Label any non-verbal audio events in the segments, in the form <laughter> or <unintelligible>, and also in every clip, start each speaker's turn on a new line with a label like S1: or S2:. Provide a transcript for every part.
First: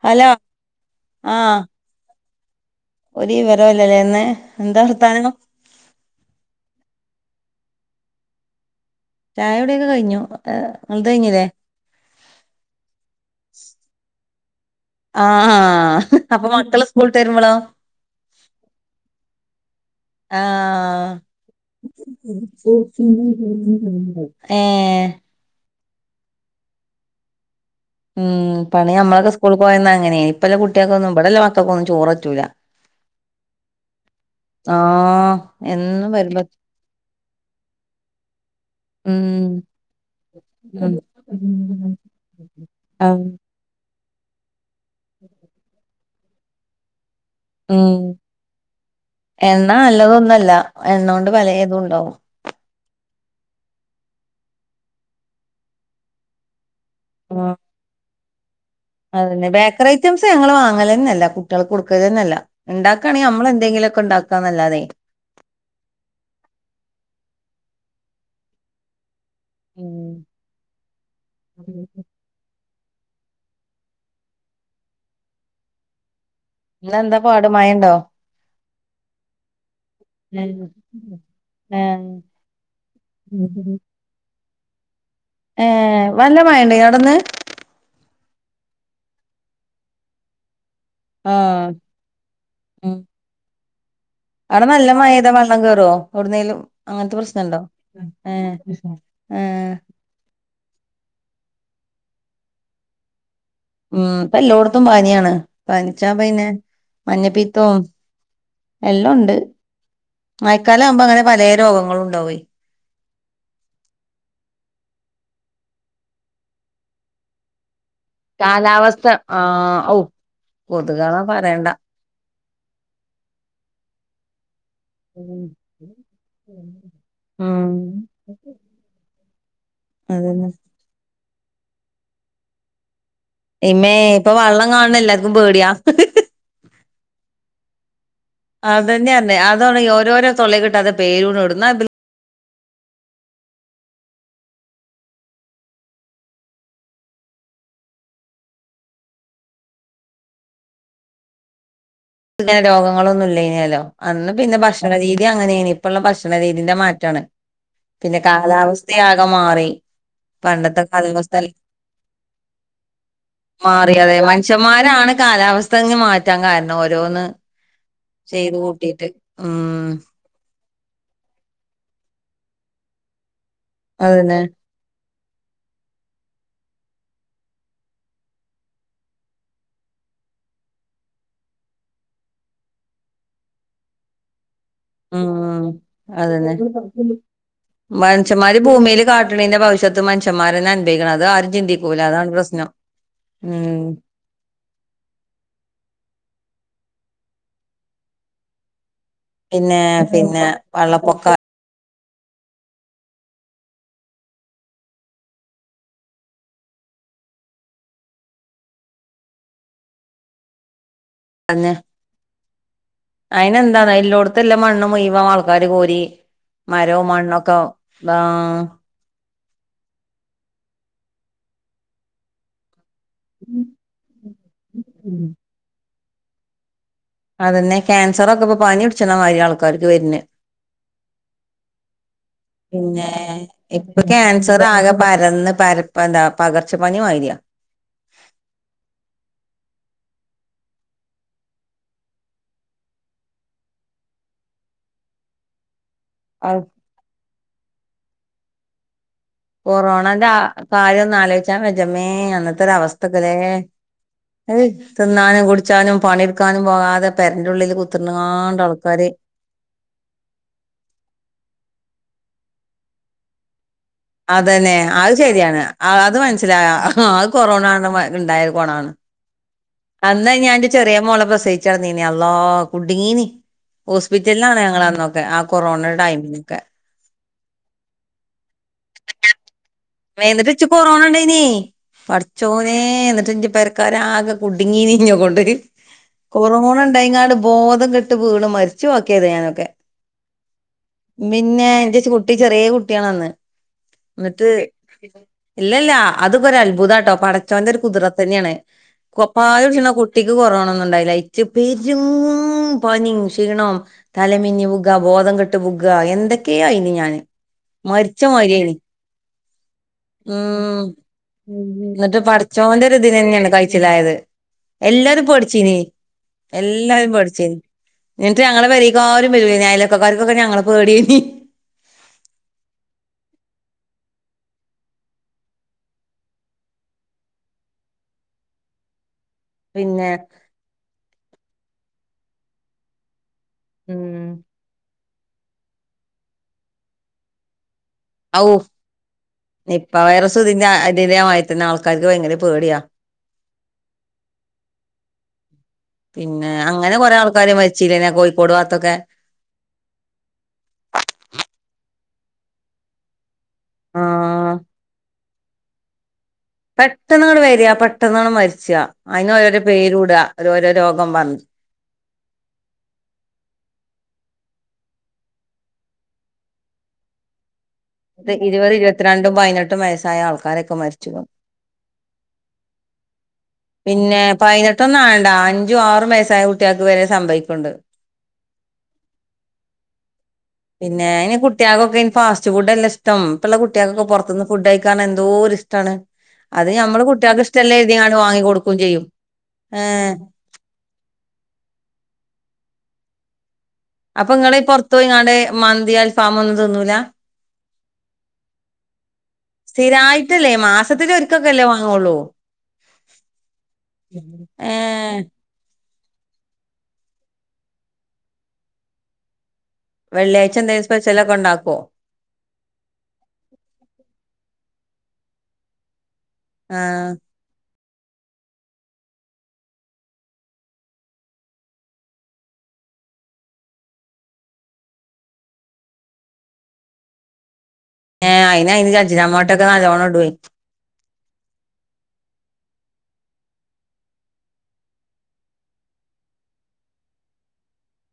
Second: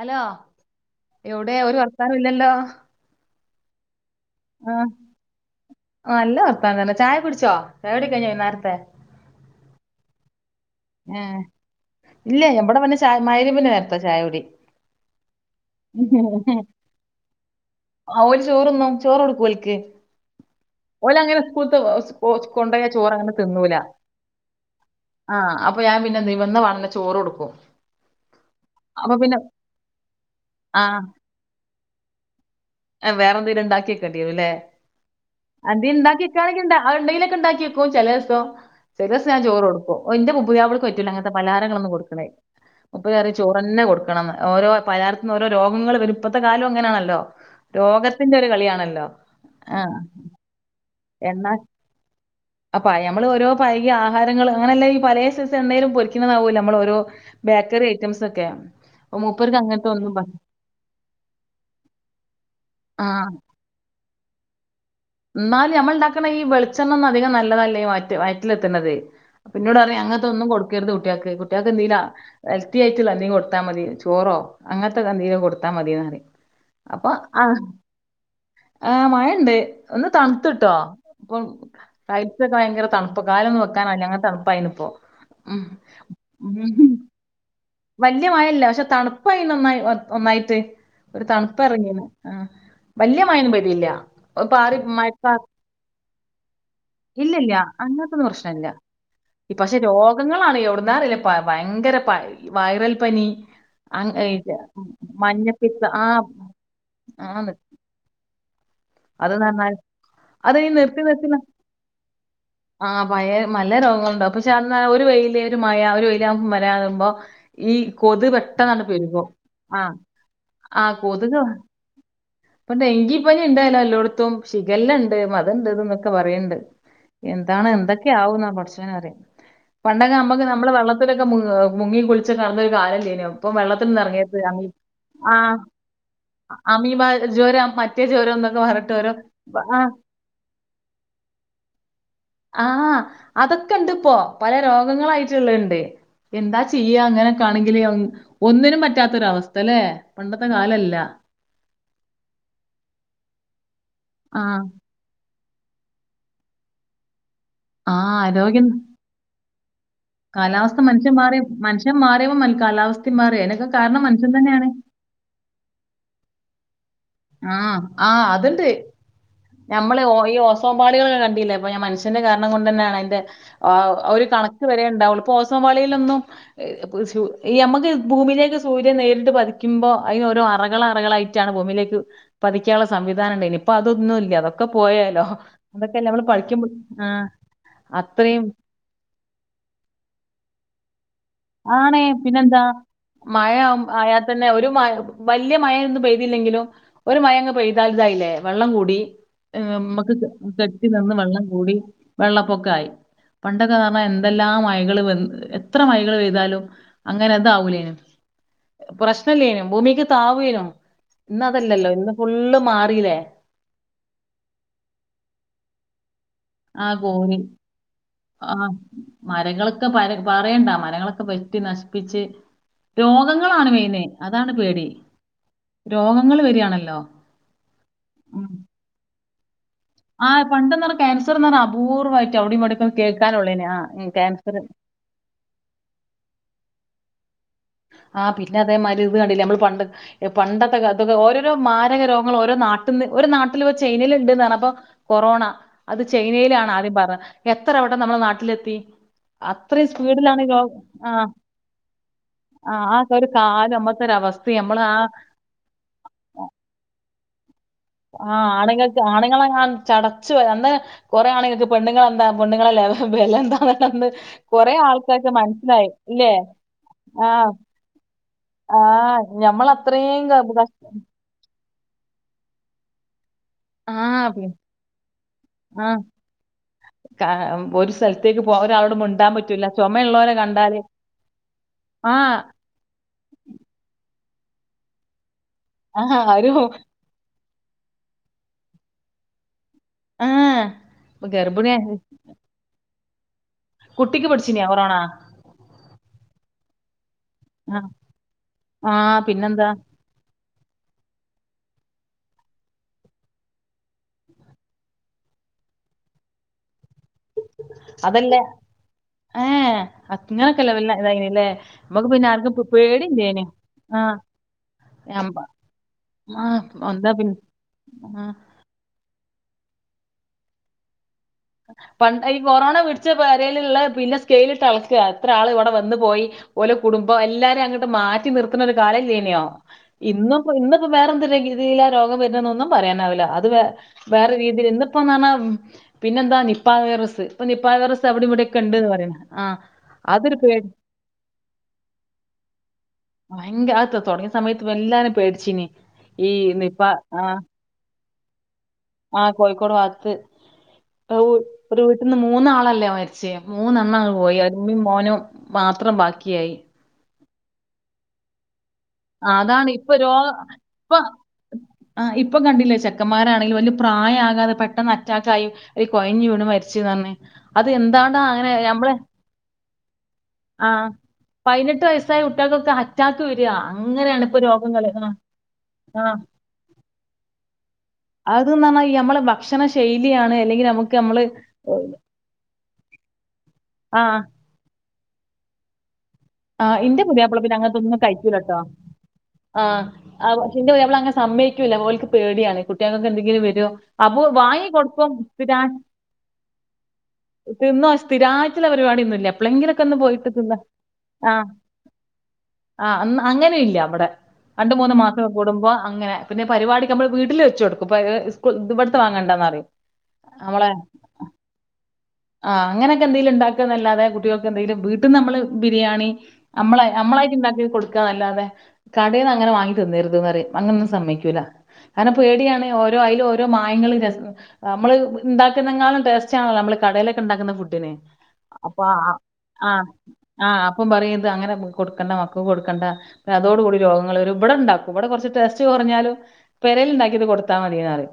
S1: Hello എവിടെ ഒരു വർത്താനം ഇല്ലലോ
S2: ഒര് വിവരല്ലല്ലേ ഇന്ന് എന്താ വർത്താനം?
S1: നല്ല വർത്താനം തന്നെ ചായ കുടിച്ചോ? ചായകുടി കഴിഞ്ഞോ വൈന്നേരത്തെ?
S2: ചായ കുടിയൊക്കെ കഴിഞ്ഞു. നിങ്ങൾത്
S1: ഏഹ്.
S2: കഴിഞ്ഞില്ലേ
S1: ഇല്ലെ ഇവടെ പിന്നെ ചായ മഹ്രിബിന് നേര്താ ചായകുടി.
S2: ആഹ് ആഹ് അപ്പൊ മക്കള് സ്കൂൾ വിട്ട് വരുമ്പൊളോ.
S1: ആഹ് ഓല് ചോറൊന്നും ചോറ് കൊടുക്കും ഓൽക്ക്.
S2: ആഹ്
S1: ഓലങ്ങനെ സ്കൂൾതെ കൊ കൊണ്ടോയ ചോറ് അങ്ങനെ തിന്നൂല.
S2: ഏഹ്
S1: ആഹ് അപ്പൊ ഞാൻ പിന്നെ എന്ത് ചെയ്യും വന്ന് വാണന്ന് ചോറ് കൊടുക്കും.
S2: ഉം പണ്ട്
S1: അപ്പൊ
S2: ഞമ്മളൊക്കെ
S1: പിന്നെ
S2: സ്കൂൾ പോയന്ന് അങ്ങനെയിനി ഇപ്പല്ല
S1: ആ
S2: കുട്ടികൊന്നും ഇബടെല്ല മക്കകൊന്നും ചോററ്റൂല്ല.
S1: ഏഹ് വേറെന്തെലും ഇണ്ടാക്കി ക്കെണ്ടിവരും ലേ.
S2: ആഹ്
S1: ആദ്യേ
S2: എന്നും വരുമ്പോ
S1: ഇണ്ടാക്ക്യക്കാണെങ്കിൽ ഇണ്ട അത് ഉണ്ടെങ്കിലൊക്കെ ഉണ്ടാക്കി വെക്കും ചെലെ ദിവസം ചെലേസം
S2: ഉം
S1: ഞാൻ ചോറ് കൊടുകും. എന്റെ പുതിയാപ്പളക്
S2: ഉം
S1: പറ്റൂല അങ്ങനതെ പലഹാരങ്ങളൊന്നും കൊടുക്കണെ.
S2: ആ,
S1: മൂപ്പരറിം ചോ തന്നെ കൊടുക്കണംന്ന് ഓരോ പലാരത്തി നിന്ന് ഓരോ രോഗങ്ങൾ വരും ഇപ്പത്തെ കാലം അങ്ങനാണല്ലോ.
S2: ഉം
S1: രോഗത്തിന്റെ ഒരു കളിയാണല്ലോ.
S2: എണ്ണ
S1: ആഹ്
S2: നല്ലതൊന്നല്ല എണ്ണോണ്ട്
S1: എണ്ണ
S2: പലേതും ഉണ്ടാവും.
S1: അപ്പ യമ്മൾ ഓരോ പഴകിയ ആഹാരങ്ങൾ അങ്ങനെല്ല ഈ പലേസെസ് എണ്ണേലും പൊരിക്കുന്നതാവോലോ നമ്മൾ ഓരോ
S2: ഉം
S1: ബേക്കറി ഐറ്റംസ് ഒക്കെ.
S2: അതന്നെ ബേക്കറി ഐറ്റംസ് ഞങ്ങൾ വാങ്ങലന്നേ ഇല്ല കുട്ടികൾക്ക് കൊടുക്കലന്നല്ല. ഇണ്ടാക്കാണെങ്കിൽ
S1: ആഹ്
S2: അമ്മള് എന്തെങ്കിലൊക്കെ ഉണ്ടാക്കാ എന്നല്ലാതെ.
S1: ഇന്നാലും ഞമ്മൾ ഇണ്ടാക്ണ ഈ വെളിച്ചെണ്ണ ഒന്നും അധികം നല്ലതല്ല ഈ ഇവയ്റ്റ് വയറ്റിലെത്തണത്. പിന്നോടർഞ് അങ്ങൻത്തൊന്നും കൊട്ക്കര്ത് കുട്ട്യേൾക്ക് കുട്ട്യേക്ക് എന്തേലാ ഹെൽത്തി ആയിട്ടുള്ള എന്തീം കൊടുത്താ മതി ചോറോ അങ്ങൻത്തെതെന്തേലും കൊടുത്താൽ മതിന്ന് പറിം അപ്പൊ
S2: ഇന്നെന്താ പാട്
S1: ആഹ്
S2: മഴണ്ടോ
S1: ആഹ് മഴണ്ട് ഒന്ന്
S2: ഏഹ്
S1: തൺത്ത്ട്ടോ അപ്പം ടൈൽസൊക്കെ ഭയങ്കര തണുപ്പ് കാലൊന്നും വെക്കാനാവില്ല അങ്ങൻ തണുപ്പായിനി ഇപ്പോ
S2: ഏഹ് വല്ല മഴ ഉണ്ടായിനോ അവിടെന്ന്?
S1: വല്ല്യ മഴല്ല പക്ഷെ തണുപ്പായി നന്നായി നന്നായിട്ട് ഒരു തണുപ്പ
S2: ആഹ്
S1: ഇറങ്ങിണ്. ആഹ്
S2: ഉം
S1: വല്ല്യ മഴന്നും പെയ്തില്ല.
S2: അവിടെ
S1: പാറി
S2: നല്ല മഴെയ്താ
S1: മഴപ്പാ
S2: വെള്ളം കേറുവോ എവിടുന്നേലും അങ്ങനത്തെ
S1: ഇല്ലല്ല
S2: പ്രശ്നണ്ടോ
S1: അങ്ങത്തൊന്നും
S2: ഏഹ്
S1: പ്രശ്നം ഇല്ല ഇ
S2: ഏഹ്
S1: പക്ഷെ രോഗങ്ങളാണ് എവിടുന്നാ അറീല പ വയങ്കര വൈറൽ പനി
S2: ഉം
S1: അങ് ഏഹ്
S2: ഇപ്പല്ലോട്ത്തും പനിയാണ്.
S1: മഞ്ഞപ്പിത്ത
S2: പൻച്ചാ
S1: ആഹ്
S2: പയ്നെ
S1: ആന്ന്
S2: മഞ്ഞപ്പീത്തും
S1: അത്
S2: എല്ലുണ്ട്
S1: ന്ന് പറഞ്ഞാൽ അത് ഈ
S2: മഴക്കാല ആവുമ്പോ
S1: നിർത്തി
S2: അങ്ങനെ
S1: നിർത്തി
S2: പലേ രോഗങ്ങളും ഉണ്ടാവെയ്
S1: ആഹ് പയെ മല്ല രോഗങ്ങളുണ്ടാവും പക്ഷെ അന്ന ഒരു വെയില് ഒരു മഴ ഒരു വെയില് ആകുമ്പം വരാറുമ്പോ ഈ കൊതു പെട്ടെന്നങ്ങ്
S2: കാലാവസ്ഥ
S1: പെരുകും. ആഹ്
S2: ഔ
S1: ആഹ്
S2: കൊതുകളെ
S1: കൊതുക്
S2: പറയണ്ട
S1: ഇപ്പം ഡെങ്കി പനി ഇണ്ടേലോ എല്ലോട്ത്തും ഷിഗല്ലണ്ട് മതണ്ട് ഇത് ന്നൊക്കെ പറിണ്ട് എന്താണ്
S2: ഉം
S1: എന്തൊക്കെ ക്കാവുന്ന പടച്ചോനറിം. പണ്ടക്ക് നമ്മക്ക്
S2: അതന്നെ
S1: നമ്മള് വെള്ള <unintelligible> മുങ്ങി കുൾച്ച് നടന്ന ഒരു കാലം ഇല്ലേന്യോ ഇപ്പൊ
S2: ഇമ്മേ
S1: വെള്ളത്തിന്ന്
S2: ഇപ്പൊ
S1: എർങ്ങര്ത് അമീ.
S2: വള്ളം കാണണ എല്ലാർക്കും
S1: ആഹ്
S2: പേടിയാ
S1: അമീബ ജ്വരം മറ്റേ ജ്വരം എന്നൊക്കെ പർഞ്ഞിട്ട്
S2: അതന്നെ
S1: ഒരോ.
S2: പറഞ്ഞെ അതാണ്
S1: ആഹ്
S2: ഓരോരോ തൊള്ളേ കിട്ടാത്ത പേരൂണ് ഇടും ന്നാ ഇബൽക്ക്
S1: ആഹ് അതൊക്കെ ഇണ്ട്പ്പോ പലേ രോഗങ്ങളായിട്ട്ള്ളെണ്ട്. എന്താ ചെയ്യ ഇങ്ങനെക്കെ ആണെങ്കില് അം ഒന്നിനും പറ്റാത്തൊരു അവസ്ഥ ലേ പണ്ടത്തെ കാലല്ല.
S2: ഇങ്ങനെ രോഗങ്ങളൊന്നും ഇല്ലേന്യല്ലോ. അന്ന് പിന്നെ
S1: ആഹ്
S2: ഭക്ഷ ഭക്ഷണ രീതി അങ്ങനേനി ഇപ്പള്ള ഭക്ഷണ രീതിന്റെ മാറ്റാണ്.
S1: ആഹ്
S2: പിന്നെ
S1: ആരോഗ്യം
S2: കാലാവസ്ഥ ആകെ മാറി പണ്ടത്തെ
S1: കാലാവസ്ഥ മനുഷ്യൻ മാറി
S2: കാലാവസ്ഥ
S1: മനുഷ്യൻ മാറിയപ്പം മതി കാലാവസ്ഥയും മാറി അതിനൊക്കെ കാരണം മനുഷ്യൻ തന്നെയാണ്
S2: കാലാവസ്ഥങ്ങ് മാറ്റാൻ കാരണം ഓരോന്ന്
S1: ആഹ് ആഹ്
S2: ചെയ്ത്
S1: അത്ണ്ട്.
S2: കൂട്ടിയിട്ട് ഉം
S1: ഞമ്മള് ഈ കോമ്മാളികള് കണ്ടില്ലേ അപ്പ ഞാൻ മനുഷ്യന്റെ കാരണം കൊണ്ട് തന്നെയാണ് അയ്ന്റെ ഒരു
S2: അതന്നെ
S1: കണക് ക്ക്‌വരെ ഉണ്ടാവൂള്ളു പ്പോ ഓസോപാളിയിലൊന്നും ഈ ചു ഈ അമ്മക്ക് ഭൂമിയിലേക്ക് സൂര്യൻ നേരിട്ട് പതിക്കുമ്പോ അയ്ന് ഓരോ അറകൾ അറകളായി റ്റാണ് ഭൂമിലേക്ക് പതിക്കാനുള്ള സംവിധാനം ണ്ടായിനി ഇപ്പൊ അതൊന്നും ഇല്ല ക്കെ പോയേലോ
S2: ഉം
S1: അതൊക്കെയല്ല നമ്മള്
S2: അതന്നെ
S1: പഠിക്കുമ്പ ആഹ്
S2: മനുഷ്യന്മാര് ഭൂമിയിൽ കാട്ടിണീന്റെ ഭവിഷത്ത് മനുഷ്യന്മാരെന്നെ അനുഭവിക്കണം അത് ആര്
S1: ആണെ പിന്നെന്താ
S2: ഉം
S1: മയാവു ആയാ തന്നെ ഒരു മ വല്യ മഴൊന്നും പെയ്തിയില്ലെങ്കിലും ഒരു മഴങ്ങ് പെയ്താൽ ഇതായില്ലേ വെള്ളം കൂടി എഹ്
S2: പിന്നെ
S1: മ്മക്ക്
S2: പിന്നെ
S1: കെട്ടി നിന്ന്
S2: വെള്ളപ്പൊക്കം
S1: വെള്ളം കൂടി വെള്ളപ്പൊക്ക ആയി പണ്ടൊക്കെന്ന് പറഞ്ഞാ എന്തെല്ലാം മഴകൾ വന് എത്ര മഴകൾ വ താലും അങ്ങനെ അതാവൂലേഞ് പ്രശ്നല്ലേനും ഭൂമിക്ക് താവൂനോ ഇന്ന് അതല്ലല്ലോ ഇന്ന് ഫുള്ള് മാറില്ലേ
S2: അയിന്ന്താണ് എല്ലോടത്ത്ല്ലാം മണ്ണ് മുഴവാ ആൾക്കാര് കോരി മരവും മണ്ണൊക്കെ ആ
S1: ആഹ് മരങ്ങളൊക്കെ പര് പറയണ്ട മരങ്ങളൊക്കെ വെട്ടി നശിപ്പിച്ച് രോഗങ്ങളാണ് മെയിന് അതാണ് പേടി രോഗങ്ങൾ വരിയാണല്ലോ
S2: അതെന്നെ ക്യാൻസറൊക്കെ ഇപ്പൊ പനി പിടിച്ണമാരിയാണ് കണ്ടു വര്ന്
S1: ആഹ് പണ്ടെന്ന് പറഞ്ഞ ക്യാസർ എന്ന് പറഞ്ഞ അപൂർവായിട്ട് അവിടെയുംവിടെക്ക
S2: പിന്നെ
S1: കേൾക്കാനുള്ളേനെ
S2: ഇപ്പൊ
S1: ആഹ് ക്യാൻസർ
S2: ആകെ പരന്ന് പരപ്പ എന്താ പകർച്ച പനി മാതിരിയ
S1: ആഹ് പിന്നെ അതേമാതിരി ഇത് കണ്ടില്ല നമ്മൾ പണ്ട് എഹ് പണ്ടത്തെ കാലത്തൊക്കെ ഓരോരോ മാരക രോഗങ്ങൾ ഓരോ നാട്ടിന്ന് ഒരു നാട്ടില് ഒരു ചൈനേല് ണ്ട്ന്നർഞപ്പൊ കൊറോണ അത് ചൈനയിലാണ് ആദ്യം പറഞ്ഞെ എത്ര പെട്ടെന്ന് നമ്മളെ നാട്ടിലെത്തി അത്രീ സ്പീഡിലാണ് ലോ ആ
S2: ചാൻ വെജ്ജ മേ അന്ന
S1: ആ ആ ഒരു
S2: എന്തൊരവസ്ഥക്കല്ലേ
S1: കാലം അമ്മത്തെ ഒരു അവസ്ഥ
S2: ഏഹ്
S1: നമ്മൾ ആ
S2: തിന്നാനും കുടിച്ചാനും പണിട്ക്കാനും പോകാതെ പെരന്റുള്ളില് കു
S1: ആഹ് ആണ്ങ്ങക്ക് ആണ്ങ്ങളെങ്ങാനും ചടച്ചു അന്ന് കുറെ ആണ്ങ്ങക്ക് പെണ്ണ്ങ്ങളെന്താ പണ്ണങ്ങളെലെ വെലഎന്താ
S2: അതന്നെ അഹ് ശരിയാണ് ആഹ് അത്
S1: ഇല്ലേ
S2: മനസ്സിലായ അഹ് അഹ് കൊറോണന്നപോ ത്ണ്ടായേ
S1: ആ
S2: കൊണാണ്
S1: ഞമ്മളത്രയും
S2: അന്ന്
S1: ക
S2: ഞാനിന്റെ
S1: കഷ്
S2: ചെറിയേ മോളെ പ്രസവിച്ചടനീനെ അള്ളാ കുടുങ്ങീന്
S1: ആ പി
S2: ഹോസ്പിറ്റലിലാണ് ഞങ്ങളന്നൊക്കെ ആഹ് കൊറോണടെ ടൈമിനൊക്കെ.
S1: കാ ഒരു സ്ഥലത്തേക്ക് പോക ഒരാളോട് മുണ്ടാ പറ്റൂല്ല
S2: മ്മേ ഇന്ന്ട്ട്ച്ച് കൊറോണണ്ടനേ
S1: ആ
S2: പടച്ചോ നേ ഇന്ന്ട്ട് ഇഞ്ച പെരക്കരാകെ കുടുങ്ങീന് ഇന്നെകൊണ്ട്
S1: ആ ഒരു
S2: കൊറോണ ണ്ടയിങ്ങാട് ബോധംകെട്ട് വീണ് മരിച്ച് വാക്യായതേന്നു ഞാനൊക്കെ
S1: ആ
S2: മിന്നെ
S1: ഗർഭിണിയായ
S2: എന്റെച് കു ട്ടി ചെറിയേ കുട്ട്യാണന്ന്.
S1: കുട്ടിക്ക് പഠിച്ചീനോ കോറോ
S2: ഇല്ലല്ല അതൊക്കൊരഅത്ഭുതാട്ടോ പടച്ചോന്റെ ഒരു കുത്‌റത്തനേണ്
S1: ആഹ് പിന്നെന്താ
S2: ട്ടിക്ക് കൊറോണന്നുംണ്ടായില ഇച്ച്പെരും പനിം ക്ഷീണോം തലമിന്നിവുക ബോതംകെട്ട് വുകാ എന്തൊക്കെആയിന്നു ഞാന്
S1: അതല്ലേ
S2: മരിച്ചമാര്യേനു.
S1: ഏ അങ്ങനൊക്കെല്ല വല്ല ഇതായിനില്ലേ
S2: ഉം
S1: നമ്മക്ക്
S2: ന്ന്ട്ട്
S1: പിന്നെ ആർക്കും പ്
S2: പടച്ചോന്റെ ഒരു
S1: പേടില്ലേനു
S2: ഇതിനെന്നേണ്
S1: ആ
S2: കഴിച്ചിലായത് എല്ലാരും
S1: ഞമ്മ
S2: പേടിച്ചിനി
S1: ആ
S2: എല്ലാരും
S1: എന്താ പിൻ
S2: പേടിച്ചിന്
S1: ആ
S2: എന്നിട്ട് ഞങ്ങളെ പെരേ ക്കാരും വരുലായിന്നു അയലൊക്ക ക്കാർക്കൊക്കെ ഞങ്ങളെ പേടേനി.
S1: പണ്ടൈ കൊറോണ പിടിച്ച പെരേലിള്ള പിന്നെ സ്കെയിലിട്ടളക്കാ എത്ര ആള് ഇവ്ടെ വന്നു പോയി ഓലോ കുടുംബോ എല്ലാരെ അങ്ങ്ട്ട് മാറ്റി നിർത്ത്ണ ഒരു കാല ഇലൈനോ.
S2: പിന്നെ
S1: ഇന്ന്പ്പോ ഇന്ന് ഇപ്പോ വേറെന്ത് രീയ രോഗം വരുന്നൊന്നും പറയാനാവില്ല അത് വേ
S2: ഉം
S1: വേറെ രീതില് ഇന്ന്പ്പോനറഞ്ഞാ പിന്നെ എന്താ നിപ്പാ വൈറസ്സ് പം നിപ്പാ വൈറസ് അവടീം ഇവടീ
S2: ഔ
S1: ഒക്കെ ഉണ്ട്ന്ന്പറയും ആഹ് അതൊരു പേ
S2: പിന്നെ ആൾക്കാര്ക്ക് ഭയങ്കര പേട്യാ
S1: ഭയങ്കര ആത് തൊടങ്ങിയ സമയത്ത് വല്ലാതെ പേടിച്ചിനി ഈ നിപ്പാ ആഹ്
S2: ച്ചീലെന കോഴിക്കോട് ഭാഗത്തൊക്കെ
S1: ആ കോഴിക്കോട് ഭാത്ത് ഒരു വീട്ട്ന്ന് മൂന്നാളല്ലേ മരിച്ച് ച്ചെ മൂന്നെണംങ്ങ് പോയി
S2: ആഹ്
S1: ഇമ്മീം മോനും മാത്രം ബാകിയയി
S2: പെട്ടന്ന്ങ്ങ്ട്ട് വെരാ പെട്ടെന്നാണ് മരിച്ചാ അയിനൊരോരോ
S1: അതാണ് ഇപ്പൊ രോ
S2: പേരൂടാ ഓരോ
S1: ഇപ്പൊ
S2: രോഗം പറഞ്ഞ്
S1: ആ ഇപ്പൊ കണ്ടില്ലേ ചെക്കന്മാരാണെങ്കി വലിയ പ്രായാകാതെ പെട്ടെന്ന് അറ്റാക്കായി കൊഴഞ്ഞ് വിണ് മരിച്ച് ന് പറഞ്ഞ് അത് എന്താണ്
S2: ഇത് ഇരുപത് ഇരുപത്തിരണ്ടും പൈനെട്ടും വയസ്സായ ആൾക്കാരൊക്കെ മരിച്ചു.
S1: പയ്നെട്ട് വയസ്സായ കുട്ട്യാൾക്കൊക്കെ അറ്റാക്ക് വരാ
S2: പിന്നെ പയ്നെട്ടൊനും ആവണ്ട അഞ്ചും
S1: ആ
S2: ആറും വയസ്സായ കുട്ട്യാക്ക് വരെ സംഭവിക്ണ്ട്
S1: അത് പറഞ്ഞാ ഈ നമ്മളെ ഭക്ഷണ ശൈലിയാണ് ഇല്ലെങ്കി നമുക്ക് നമ്മള്
S2: കുട്ട്യാക്കൊക്കെ ഈ ഫാസ്റ്റ് ഫുഡല്ലെ ഇഷ്ടം. ഇപ്പളെ
S1: ആ
S2: കുട്ട്യാക്കൊക്കെ പൊറത്തുന്ന് ഫുഡ് കഴിക്കാൻ എന്തോരിഷ്ടാണ്.
S1: ആ
S2: അത്
S1: ഇന്റെ
S2: ഞമ്മള്
S1: പുതിയാപ്പള
S2: കുട്ട്യാൾക്ക്
S1: പിന്നെ അങ്ങനത്തെ
S2: ഇഷ്ടലേരിതീ
S1: ഒന്നും
S2: ങ്ങാണ്ട് വാങ്ങി
S1: കഴിക്കൂലട്ടോ
S2: കൊടുക്കും ചെയ്യും
S1: ആ ആ പക്ഷെ ഇന്റെ പുതിയാപ്പളസമ്മയ്ക്കൂല്ല ഓൽക്ക് പേടിയാണ് കുട്ട്യാൾക്കൊക്കെ എന്തെങ്കിലും വരോ
S2: അപ്പൊ ഇങ്ങള് പൊറത്ത് പോയിങ്ങാട് മന്തി അൽഫാമൊന്നും തിന്നൂല.
S1: തിന്നോ സ്ഥിരായിറ്റ്ള്ള പരിപാട്യോന്നുല്ല എപളങ്കിലൊക്കൊന്ന് പോയിട്ട്
S2: മാസത്തിലൊരിക്കല്ലേ വാങ്ങോള്ളൂ
S1: ആ അന്ന അങ്ങനീല്ലഇവടെ രണ്ടും മൂന്നും
S2: ഏഹ്
S1: മാസം കൂടുമ്പോ അങ്ങനെ പിന്നെ പരിവാടിക്ക് നമ്മൾ വീട്ടിൽ വെച്ച് കൊടുക്കും പരി സ്ക്കൂ ഇവ്ടത്തെ വാങ്ങണ്ട എന്ന് പറയും
S2: വെള്ളിഴ്ച്ച എന്തെങ്കിലും സ്പെഷൽലൊക്കെ ഇണ്ടാക്കോ
S1: ആ അങ്ങനെക്കെ എന്തെലും ഇണ്ടാക്കന്നല്ലാതെ കുട്ടികൾക്ക് എന്തെങ്കിലും വീട്ടിന്നമ്മള് ബിരിയാണി നമ്മള
S2: ആഹ്
S1: നമ്മളായിട്ട്ണ്ടാക്കി കൊടു ക്ക അല്ലാതെ കടയിന്ന് അങ്ങനെ വാങ്ങിതിന്നരുത് നാറി അങ്ങനൊന്നും സമ്മയ്ക്കൂല്ല കാരണം പേടിയാണ് ഓരോ അയില് ഓരോ മായങ്ങളുംരസ നമ്മള് ഉണ്ടാക്കുന്നങ്ങാലും ടേസ്റ്റ് ആണല്ലോ നമ്മള് കടയിലൊക്കെണ്ടാക്കുന്ന ഫുഡിനെ
S2: ഏഹ് അയിന്
S1: അപ്പൊ ആ
S2: അയിന് അജിനാമോട്ടൊക്കെ
S1: ആഹ
S2: നല്ലോണം ഇടുവേ
S1: അപ്പം പറയത് അങ്ങനെ കൊടുക്കണ്ട മക്കക്ക് കൊടുക്കണ്ട അതോട കൂടി രോഗങ്ങൾ വരും ഇവിടെ ണ്ടാക്കും ഇവടെ കൊറച്ച് ടെസ്റ്റ് കൊറഞ്ഞാലും പെരേല്ണ്ടാകിത് കൊടുത്താ മതിയറിം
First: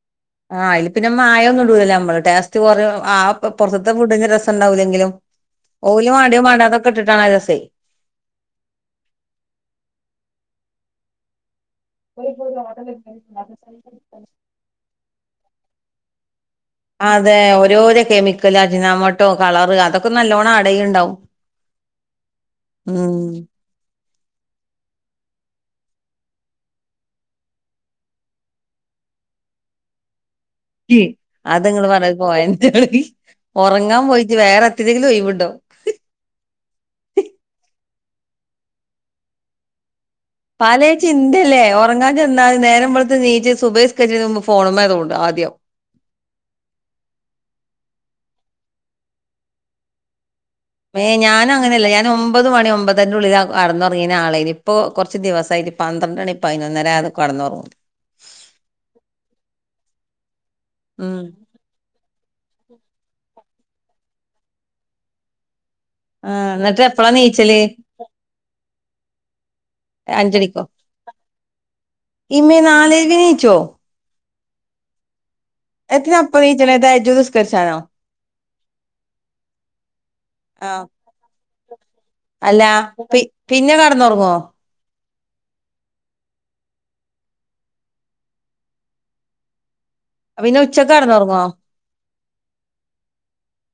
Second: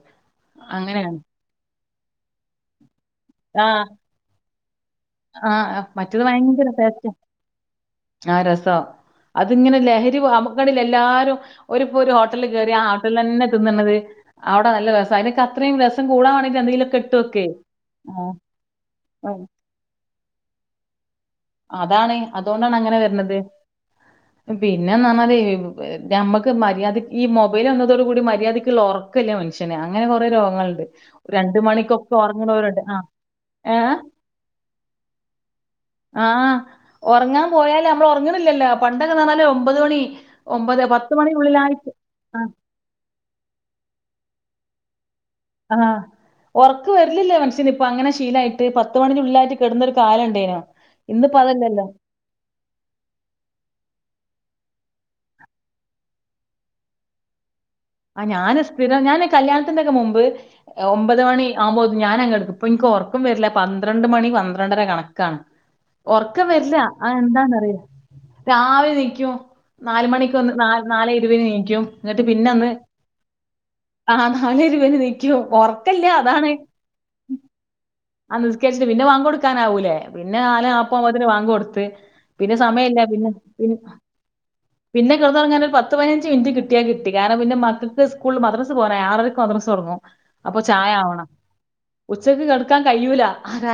S2: ആഹ അയില് പിന്നെ മായന്നും ഇടൂലല്ലേ നമ്മള് ടേസ്റ്റ് കുറ ആ
S1: ആഹ്
S2: പുറത്തത്തെ ഫുഡിന്റെ രസം ഉണ്ടാവൂല്ലെങ്കിലും
S1: ആഹ്
S2: ഓല്
S1: മറ്റേത്
S2: മണ്ടായതും
S1: ഭയങ്കര
S2: മാണ്ടതതും
S1: ടേസ്റ്റ്
S2: ഇട്ട്ണ് രസം
S1: ആ രസ അതിങ്ങനെ ലഹരി അമുക്ണ് ഇല്ലെ എല്ലാരും.. ഒരുപ്പോ ഒരു ഹോട്ടലി കേറി ആ ഹോട്ടലിൽന്നെ തിന്നണത് അവി നല്ല രസം അയിന് അത്രയും രസം കൂടാൻ വെണ്ടിറ്റ് എന്തങ്കിലും
S2: അതെ. ഓരോരോ കെമിക്കൽ അജിനമൊട്ടോ കളർ അതൊക്കെ നല്ലോണ്ണം ആ ടയിൻണ്ടാവും
S1: അതാണ് അതുണ്ടാണ് അങ്ങനെ വര്ണത് പിന്നെന്ന്റഞ്ഞാല് ഞമ്മക്ക് മര്യാദ ഈ മൊബൈൽ വന്നതോട കൂടി മര്യാദക്ക്ള്ള ഒ റക്ക് ഒറക് ഇല്ല മനുഷന് അങ്ങനെ കൊറേ രോഗങ്ങള്ണ്ട്
S2: അത്ങ്ങള് പറയന്നത്
S1: ആ
S2: പോയന്റായി
S1: ഏ
S2: ഒറങ്ങാൻ പോയിട്ട് വേറെ എത്തെ യങ്കിലും ഒഴിവുണ്ടോ
S1: ആഹ് ഒറങ്ങാൻ പോയല് നമ്മള് ഒറങ്ങണില്ലല്ലോ പണ്ടൊക്കറിഞ്ഞാല് ഒമ്പത് മണി ഒമ്പത്
S2: പലേ
S1: പത്ത്
S2: ചിന്തല്ലേ
S1: മണിനുള്ളിലായിട്ട്
S2: ഒറങ്ങാൻ
S1: ആ
S2: ചെന്നാൽ നേരം വെ... നീച്ച് സുബഹ്സ്കച്ചരിച്ച് മുമ്പ് ഫോണുമതൊണ്ടും ആദ്യം
S1: ആ ഒറക്ക് വരില്ലില്ല മനുഷ്യന് ഇപ്പോ അങ്ങനെ ശീലയിട്ട് പത്ത് മണി ന്റെ ള്ളിലായിട്ട് കെടന്നൊരു കാലംണ്ടേനു
S2: മേ ഞാനങ്ങനെയല്ല ഞാൻ ഒമ്പത് മണി ഒമ്പത് അതിൻ്റെ ഉള്ളിലാ കടന്നുറങ്ങിന ആളേനി ഇപ്പോ കൊറച്ച് ദിവസമായിട്ട് പന്ത്രണ്ട്ണി പതിനൊന്നര ആകാതെ കടന്നുറങ്ങും
S1: ആ ഞാൻ സ്ഥിരം ഞാന് കല്യാണത്തിന്റെക്കെ മുമ്പ്
S2: ഉം
S1: ഒമ്പത് മണി ആവ്പോത് ഞാനങ്ങെടുക്ക ഇപ്പൊ എനിക്ക് ഒറക്കും വരില്ല പന്ത്രണ്ട് മണി പന്ത്രണ്ടര കണക്കാണ്
S2: ആ
S1: ഒറക്കം വരില്ല
S2: എന്നിട്ട്
S1: ആ
S2: എപ്പളാ നീച്ചല്
S1: എന്താന്നറിയോ രാവിലെ നീക്കും നാലുമണിക്കൊന്ന്
S2: അഞ്ചണിക്കോ
S1: നല് നാല ഇരുപന് നീക്കും എന്നിട്ട്
S2: ഇമ്മേ
S1: പിന്നൊന്ന്
S2: നാലരക്ക് നീച്ചോ
S1: ആഹ് നാലേ ഇരുപെന് നീക്കും ഒർ
S2: എത്തിനാപ്പം നീച്ച്ണത് തഹജ്ജുദ് നിസ്കരിചാനോ
S1: ആ നിസ്കരിച്ചിട്ട് പിന്നെ ബാങ്ക് കൊടുക്കാനാവൂലേ പിന്നെ നാലേ
S2: ആ
S1: നാപ്പത് ആവുമ്പോത്തിന് ബാങ്ക് കൊടുത്ത് പിന്നെ
S2: അല്ല
S1: സമയല്ല
S2: പി
S1: പിന്നെ പിന്നെ
S2: കടന്നുറങ്ങോ
S1: പിന്നെ കെടന്നൊറങ്ങാൻ ഒരുപത്ത് പതിനഞ്ച് മിനിറ്റ് കിട്ടിയകിട്ടി കാരണം പിന്നെ മക്കക്ക് സ്കൂൾ മദ്രസ് പോകാനായി ആറരക്ക് മദ്രസ തൊടങ്ങും
S2: പിന്നെ
S1: അപ്പൊ
S2: ഉച്ചക്ക്
S1: ചായാവണം
S2: കടന്നുറങ്ങോ
S1: ഉച്ചക്ക് കെടക്കാൻ കഴിയൂല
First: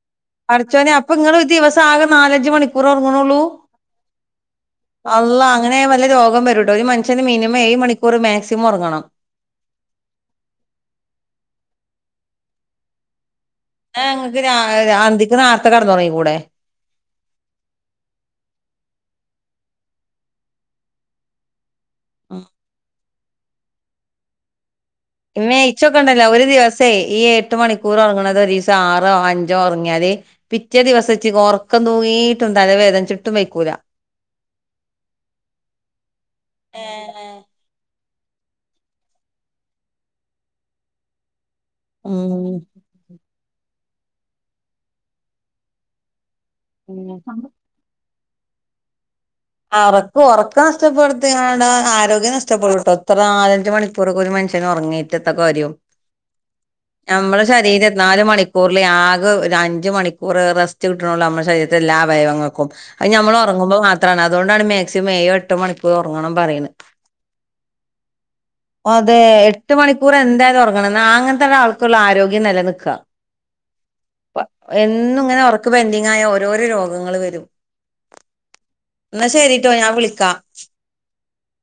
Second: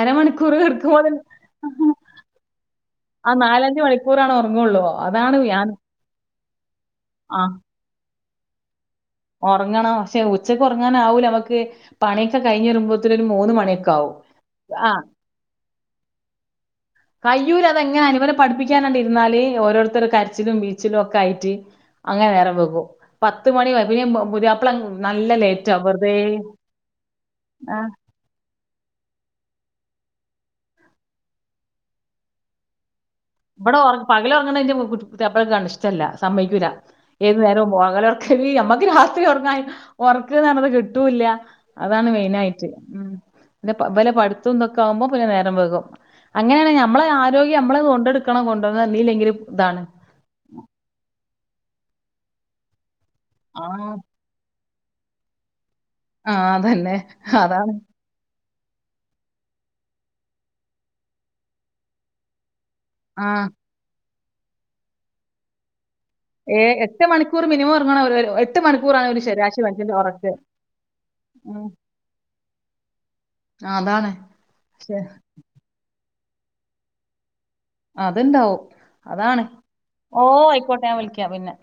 S1: അരമണി
S2: പടച്ചോനെ അപ്പൊ ഇങ്ങള് ദിവസം ആകെ നാലഞ്ച് മണിക്കൂർ
S1: ആ
S2: ഒറങ്ങണൊള്ളൂ
S1: നാലഞ്ച് മണിക്കൂറാണ് ഒറങ്ങുള്ളൂ.
S2: അള്ള
S1: അതാണ് ഞാൻ
S2: അങ്ങനായ വല്യ രോഗം വരൂട്ടോ ഒരു മനുഷ്യന്
S1: ആ
S2: മിനിമം ഏയ്‌ മണിക്കൂർ മാക്സിമം ഒറങ്ങണം
S1: ഒറങ്ങണം പക്ഷേ ഉച്ചക്ക് ഒറങ്ങാനാവൂലമക്ക് പണിയൊക്കെ കഴിഞ്ഞ രുമ്പോത്തിന് ഒരു മൂന്ന് മണിയൊക്കെ
S2: ന്നാ
S1: ആവും
S2: ഇങ്ങക്ക് രാ
S1: ആഹ്
S2: അന്തിക്ക് നാർത്ത കടന്നൊറങ്ങി കൂടെ
S1: കയ്യൂലാ അതെങ്ങെനായാലും ഇവരെ പഠിപ്പിക്കനണ്ടിരുന്നാല് ഓരോരുത്തരു കരച്ചിലും ബീച്ചിലും ഒക്കെ ആയിട്ട് അങ്ങനെ നേരം വൈകും പത്ത്മണി ചെൽപ്പങ്ങി പുതിയാപ്പള നല്ല
S2: ഇമ്മേ
S1: ലേറ്റാ വെറുതെ
S2: ഇച്ചോക്കെണ്ടല്ലോ ഒരു ദിവസേ ഈ എട്ട്
S1: ആ
S2: മണിക്കൂറോറങ്ങണത് ഒരീസം ആറോ അഞ്ചോ ഒറങ്ങിയാല് പിറ്റേ ദിവസം ഇച്ച് ഒറക്കം തൂങ്ങിയിട്ടു തലവേദനിച്ചു
S1: ഇബടെ ഒർങ്ങണത് പകലൊറങ്ങണതിന്റെ പുതിയാപ്പളക്ക് ഇഷ്ടല്ല സമ്മയ്‌ക്കൂല്ല ഏത് നേരവും പകലൊറക്ക ന്നെ ഞമ്മക്ക് രാത്രി ഒറങ്ങന് ഉറക്കന്ന്റഞത് കിട്ടൂല്ല അതാണ്
S2: ഉം
S1: മെയിനായിട്ട് ഉം പിന്നെ ബലെ പഠിത്തോം ന്തൊക്കെ ആവുമ്പോ പിന്നെ നേരം വൈകും അങ്ങനെയാണ് നമ്മളെ ആരോഗ്യം നമ്മള് കൊണ്ടെടുക്കണം കൊണ്ടോന്ന്ന്നിയില്ലെങ്കിലും
S2: ഒറക്ക് ഒറക്ക നഷ്ടപ്പെടുത്തിങ്ങാണ്ട് ആരോഗ്യം നഷ്ടപ്പെടുട്ടോ ഇത്ര നാലഞ്ചു
S1: ആഹ്
S2: മണിക്കൂറൊക്കൊ ഒരു മനുഷ്യ നൊറങ്ങീട്ടെത്ത കാര്യം
S1: ആഹ് അതന്നെ
S2: നമ്മളെ
S1: അതാണ്
S2: ശരീര നാല് മണിക്കൂറില് ആകെ ഒരു അഞ്ചമണിക്കൂർ റെസ്റ്റ് കിട്ടണൊള്ളൂ നമ്മുടെ ശരീരത്തെ എല്ലാ അവയവങ്ങൾക്കും അഹ് ഞമ്മള്
S1: ആഹ്
S2: ഒറങ്ങുമ്പോ മാത്രാണ് അതുകൊണ്ടാണ് മാക്സിമം ഏയ്എട്ട് മണിക്ക ക്കൂർ ഒറങ്ങണം
S1: ഏ
S2: പറീണത്
S1: എട്ട് മണിക്കൂർ മിനിമം ഒറങ്ങണം ഒരു ഒരു- എട്ട് മണിക്കൂറാണ്
S2: അതേ
S1: ഒരു ശരാശരി മനുഷ്യന്റെ
S2: എട്ട്മണിക്കൂർ
S1: ഒറക്ക്
S2: എന്തയാലും ഒർ
S1: ഉം
S2: അങ്ങനത്താൾക്കൊള്ളൂ ആരോഗ്യം നെലനിക്ക
S1: അതാണ് ശെ
S2: എന്നുങ്ങനെ ഒറക്ക് ക്ക് പെൻ്റിങ്ങായ ഓരോരോ രോഗങ്ങള് വരും
S1: അത്ണ്ടാവും
S2: എന്നാ
S1: അതാണ്
S2: ശരിട്ടോ ഞാൻ വിളിക്കാം
S1: ഓഹ് ആയിക്കോട്ടെ ഞാൻ വിളിക്ക പിന്നെ